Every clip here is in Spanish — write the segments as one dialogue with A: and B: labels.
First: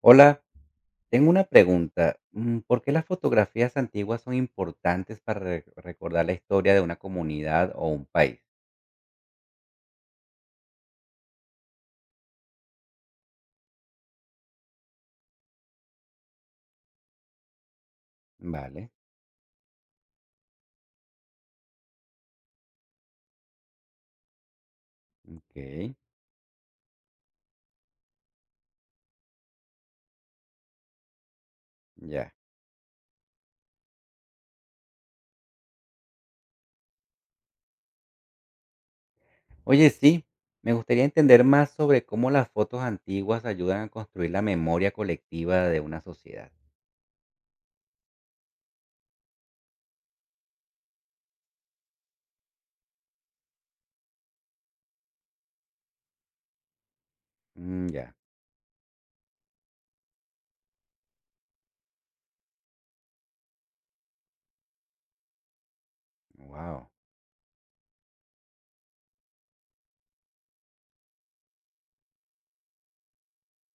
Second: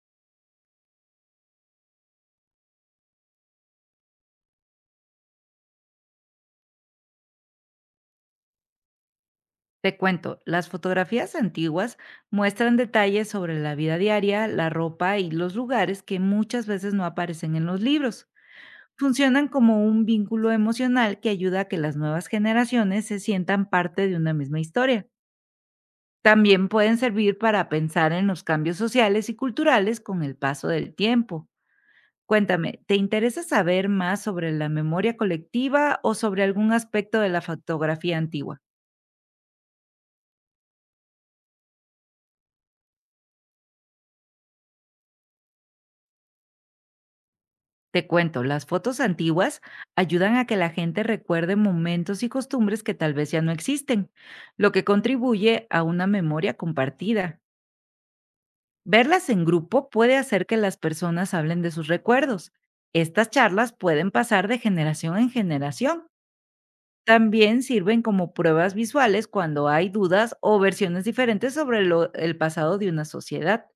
A: Hola, tengo una pregunta. ¿Por qué las fotografías antiguas son importantes para recordar la historia de una comunidad o un país?
B: Te cuento, las fotografías antiguas muestran detalles sobre la vida diaria, la ropa y los lugares que muchas veces no aparecen en los libros.
A: Vale.
B: Funcionan como un vínculo emocional que ayuda a que las nuevas generaciones se sientan parte de una misma historia.
A: Ok.
B: También pueden servir para pensar en los cambios sociales y culturales con el paso del tiempo.
A: Ya.
B: Cuéntame, ¿te interesa saber más sobre la memoria colectiva o sobre algún aspecto de la fotografía antigua?
A: Oye, sí, me gustaría entender más sobre cómo las fotos antiguas ayudan a construir la memoria colectiva de una sociedad.
B: Te cuento, las fotos antiguas ayudan a que la gente recuerde momentos y costumbres que tal vez ya no existen, lo que contribuye a una memoria compartida.
A: Ya.
B: Verlas en grupo puede hacer que las personas hablen de sus recuerdos. Estas charlas pueden pasar de generación en generación.
A: Wow.
B: También sirven como pruebas visuales cuando hay dudas o versiones diferentes sobre el pasado de una sociedad.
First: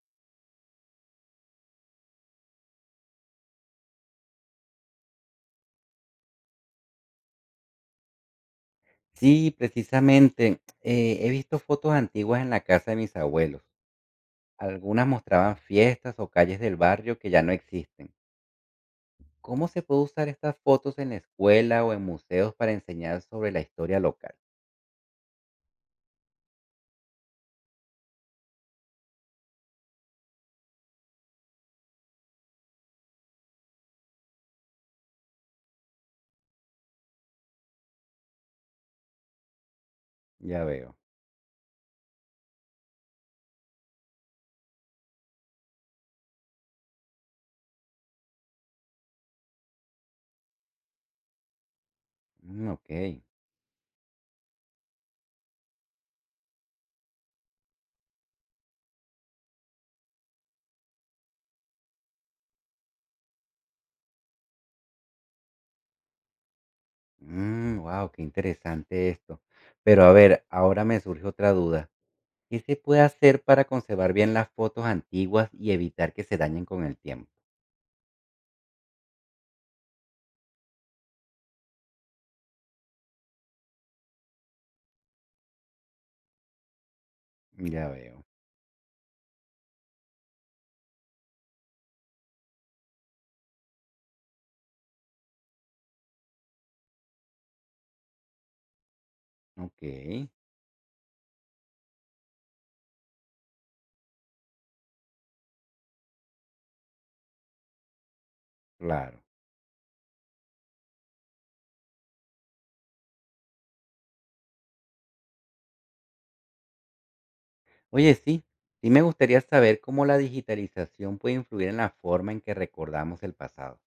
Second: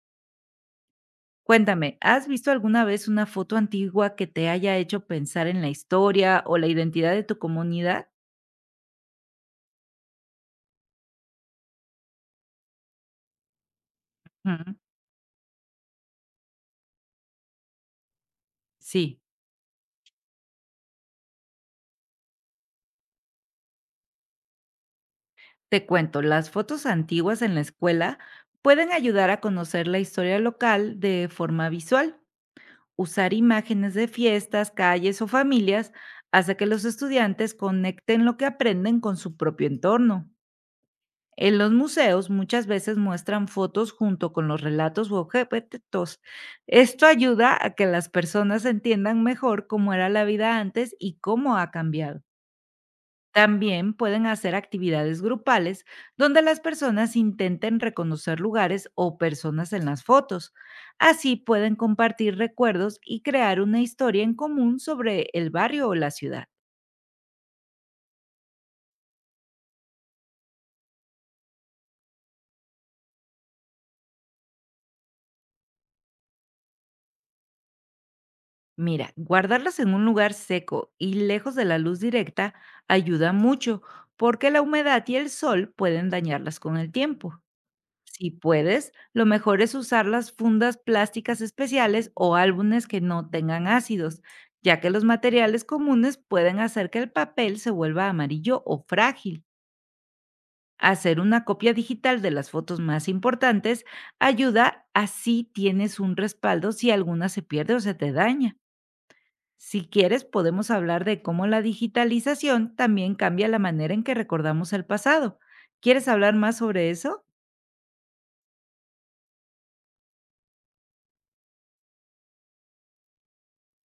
B: Cuéntame, ¿has visto alguna vez una foto antigua que te haya hecho pensar en la historia o la identidad de tu comunidad?
A: Sí, precisamente, he visto fotos antiguas en la casa de mis abuelos.
B: Ujú.
A: Algunas mostraban fiestas o calles del barrio que ya no existen.
B: Sí,
A: ¿Cómo se puede usar estas fotos en la escuela o en museos para enseñar sobre la historia local?
B: te cuento, las fotos antiguas en la escuela pueden ayudar a conocer la historia local de forma visual. Usar imágenes de fiestas, calles o familias hace que los estudiantes conecten lo que aprenden con su propio entorno.
A: Ya veo.
B: En los museos muchas veces muestran fotos junto con los relatos u objetos. Esto ayuda a que las personas entiendan mejor cómo era la vida antes y cómo ha cambiado.
A: Ok.
B: También pueden hacer actividades grupales donde las personas intenten reconocer lugares o personas en las fotos. Así pueden compartir recuerdos y crear una historia en común sobre el barrio o la ciudad.
A: Wow, qué interesante esto. Pero a ver, ahora me surge otra duda. ¿Qué se puede hacer para conservar bien las fotos antiguas y evitar que se dañen con el tiempo?
B: Mira, guardarlas en un lugar seco y lejos de la luz directa ayuda mucho, porque la humedad y el sol pueden dañarlas con el tiempo.
A: Ya veo.
B: Si puedes, lo mejor es usar las fundas plásticas especiales o álbumes que no tengan ácidos, ya que los materiales comunes pueden hacer que el papel se vuelva amarillo o frágil.
A: Ok,
B: Hacer una copia digital de las fotos más importantes ayuda, así tienes un respaldo si alguna se pierde o se te daña.
A: claro.
B: Si quieres, podemos hablar de cómo la digitalización también cambia la manera en que recordamos el pasado. ¿Quieres hablar más sobre eso?
A: Oye, sí, sí me gustaría saber cómo la digitalización puede influir en la forma en que recordamos el pasado.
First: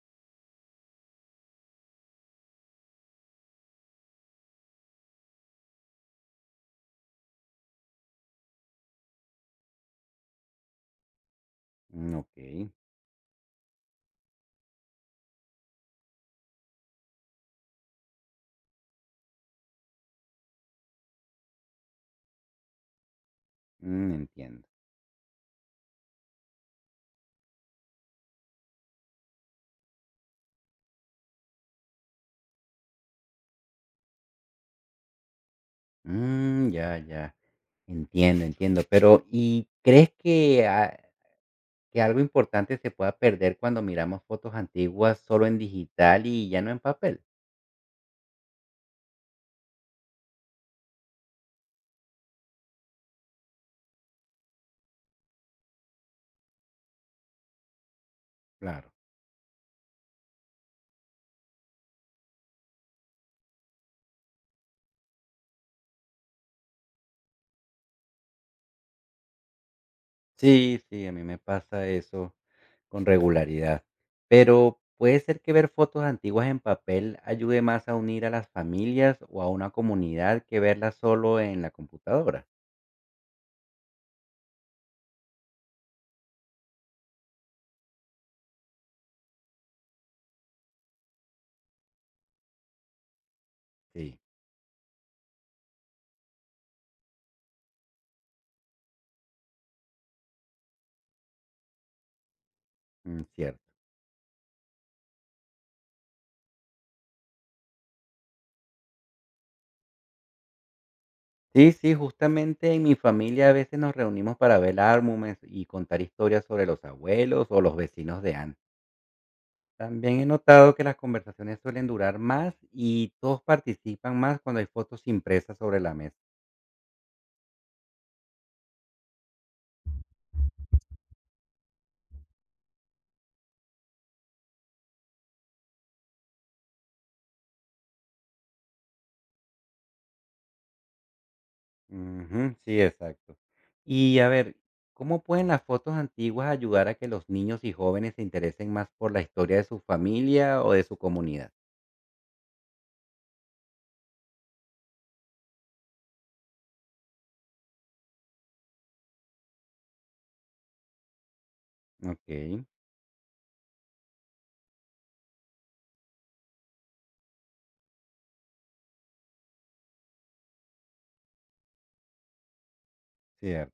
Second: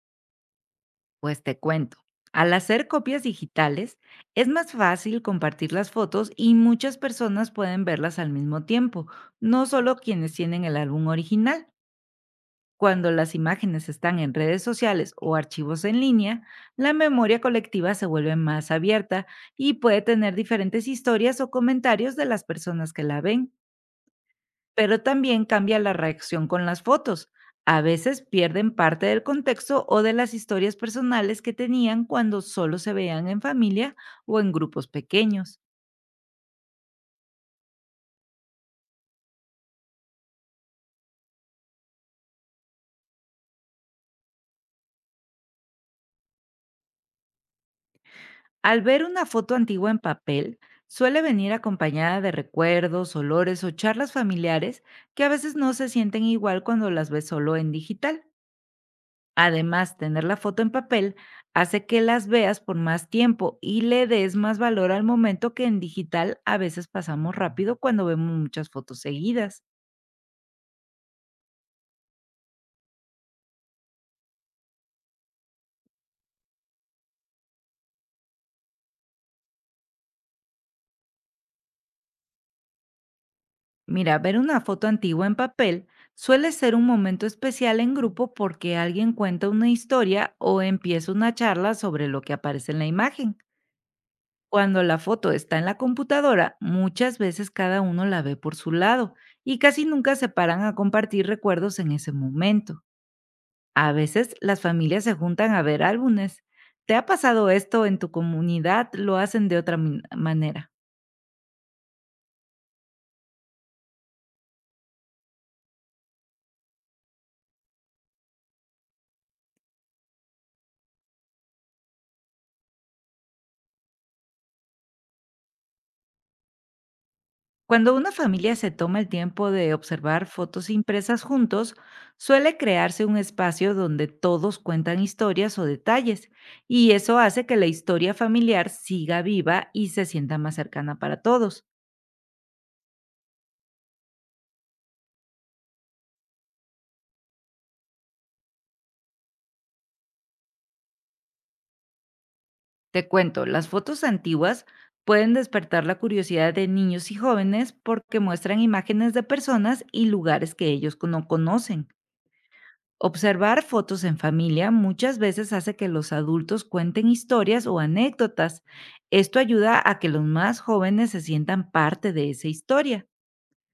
B: Pues te cuento. Al hacer copias digitales, es más fácil compartir las fotos y muchas personas pueden verlas al mismo tiempo, no solo quienes tienen el álbum original.
A: Ok.
B: Cuando las imágenes están en redes sociales o archivos en línea, la memoria colectiva se vuelve más abierta y puede tener diferentes historias o comentarios de las personas que la ven.
A: Entiendo.
B: Pero también cambia la reacción con las fotos. A veces pierden parte del contexto o de las historias personales que tenían cuando solo se veían en familia o en grupos pequeños.
A: Ya, ya. Entiendo, entiendo. Pero ¿y crees que, que algo importante se pueda perder cuando miramos fotos antiguas solo en digital y ya no en papel?
B: Al ver una foto antigua en papel, suele venir acompañada de recuerdos, olores o charlas familiares que a veces no se sienten igual cuando las ves solo en digital.
A: Claro.
B: Además, tener la foto en papel hace que las veas por más tiempo y le des más valor al momento, que en digital a veces pasamos rápido cuando vemos muchas fotos seguidas.
A: Sí, sí, a mí me pasa eso con regularidad. Pero puede ser que ver fotos antiguas en papel ayude más a unir a las familias o a una comunidad que verlas solo en la computadora.
B: Mira, ver una foto antigua en papel suele ser un momento especial en grupo, porque alguien cuenta una historia o empieza una charla sobre lo que aparece en la imagen.
A: Sí.
B: Cuando la foto está en la computadora, muchas veces cada uno la ve por su lado y casi nunca se paran a compartir recuerdos en ese momento.
A: Cierto.
B: A veces las familias se juntan a ver álbumes. ¿Te ha pasado esto en tu comunidad? ¿Lo hacen de otra manera?
A: Sí, sí, justamente en mi familia a veces nos reunimos para ver álbumes y contar historias sobre los abuelos o los vecinos de antes. También he notado que las conversaciones suelen durar más y todos participan más cuando hay fotos impresas sobre la mesa.
B: Cuando una familia se toma el tiempo de observar fotos impresas juntos, suele crearse un espacio donde todos cuentan historias o detalles, y eso hace que la historia familiar siga viva y se sienta más cercana para todos.
A: Ujú, sí, exacto. Y a ver, ¿cómo pueden las fotos antiguas ayudar a que los niños y jóvenes se interesen más por la historia de su familia o de su comunidad?
B: Te cuento, las fotos antiguas pueden despertar la curiosidad de niños y jóvenes, porque muestran imágenes de personas y lugares que ellos no conocen.
A: Ok,
B: Observar fotos en familia muchas veces hace que los adultos cuenten historias o anécdotas. Esto ayuda a que los más jóvenes se sientan parte de esa historia.
A: cierto.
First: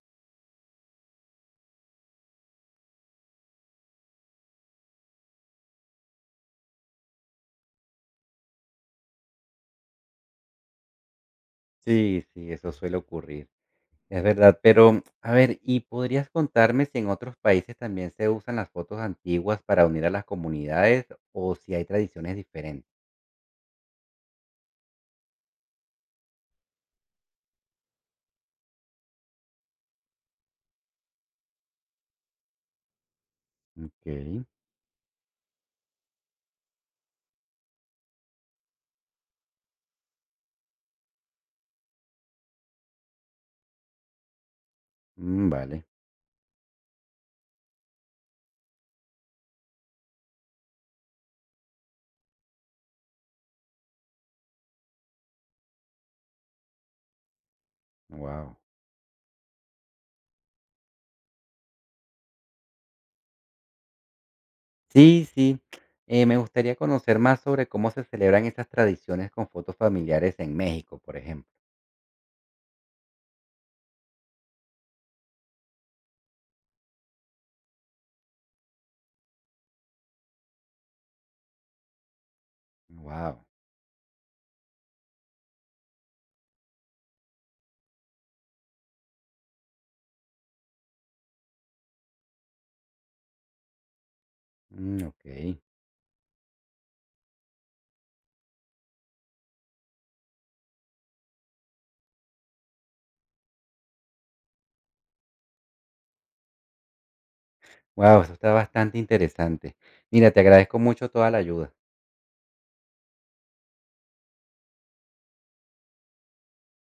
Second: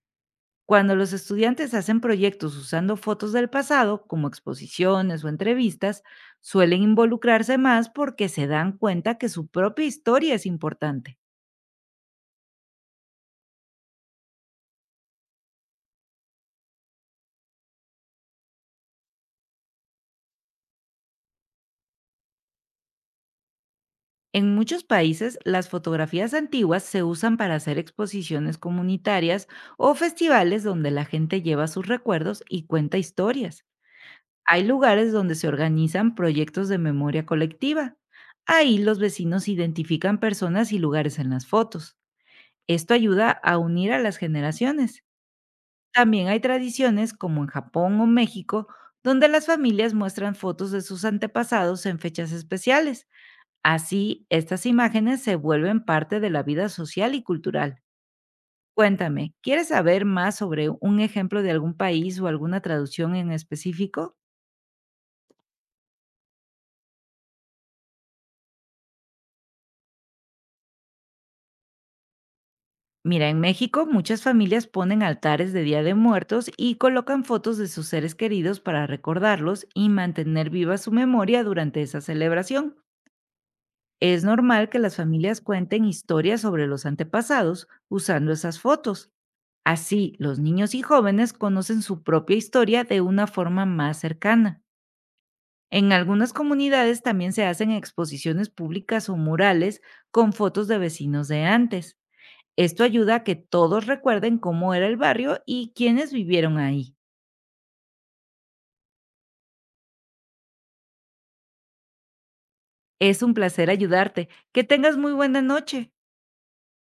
B: Cuando los estudiantes hacen proyectos usando fotos del pasado, como exposiciones o entrevistas, suelen involucrarse más porque se dan cuenta que su propia historia es importante.
A: Sí, sí, eso suele ocurrir. Es verdad, pero a ver, ¿y podrías contarme si en otros países también se usan las fotos antiguas para unir a las comunidades o si hay tradiciones diferentes?
B: En muchos países, las fotografías antiguas se usan para hacer exposiciones comunitarias o festivales donde la gente lleva sus recuerdos y cuenta historias.
A: Ok,
B: Hay lugares donde se organizan proyectos de memoria colectiva. Ahí los vecinos identifican personas y lugares en las fotos. Esto ayuda a unir a las generaciones.
A: vale.
B: También hay tradiciones como en Japón o México, donde las familias muestran fotos de sus antepasados en fechas especiales. Así, estas imágenes se vuelven parte de la vida social y cultural.
A: Wow.
B: Cuéntame, ¿quieres saber más sobre un ejemplo de algún país o alguna traducción en específico?
A: Sí, sí, me gustaría conocer más sobre cómo se celebran esas tradiciones con fotos familiares en México, por ejemplo.
B: Mira, en México muchas familias ponen altares de Día de Muertos y colocan fotos de sus seres queridos para recordarlos y mantener viva su memoria durante esa celebración.
A: Wow.
B: Es normal que las familias cuenten historias sobre los antepasados usando esas fotos. Así, los niños y jóvenes conocen su propia historia de una forma más cercana.
A: Ok.
B: En algunas comunidades también se hacen exposiciones públicas o murales con fotos de vecinos de antes. Esto ayuda a que todos recuerden cómo era el barrio y quiénes vivieron ahí.
A: Wow, eso está bastante interesante. Mira, te agradezco mucho toda la ayuda.
B: Es un placer ayudarte. Que tengas muy buena noche.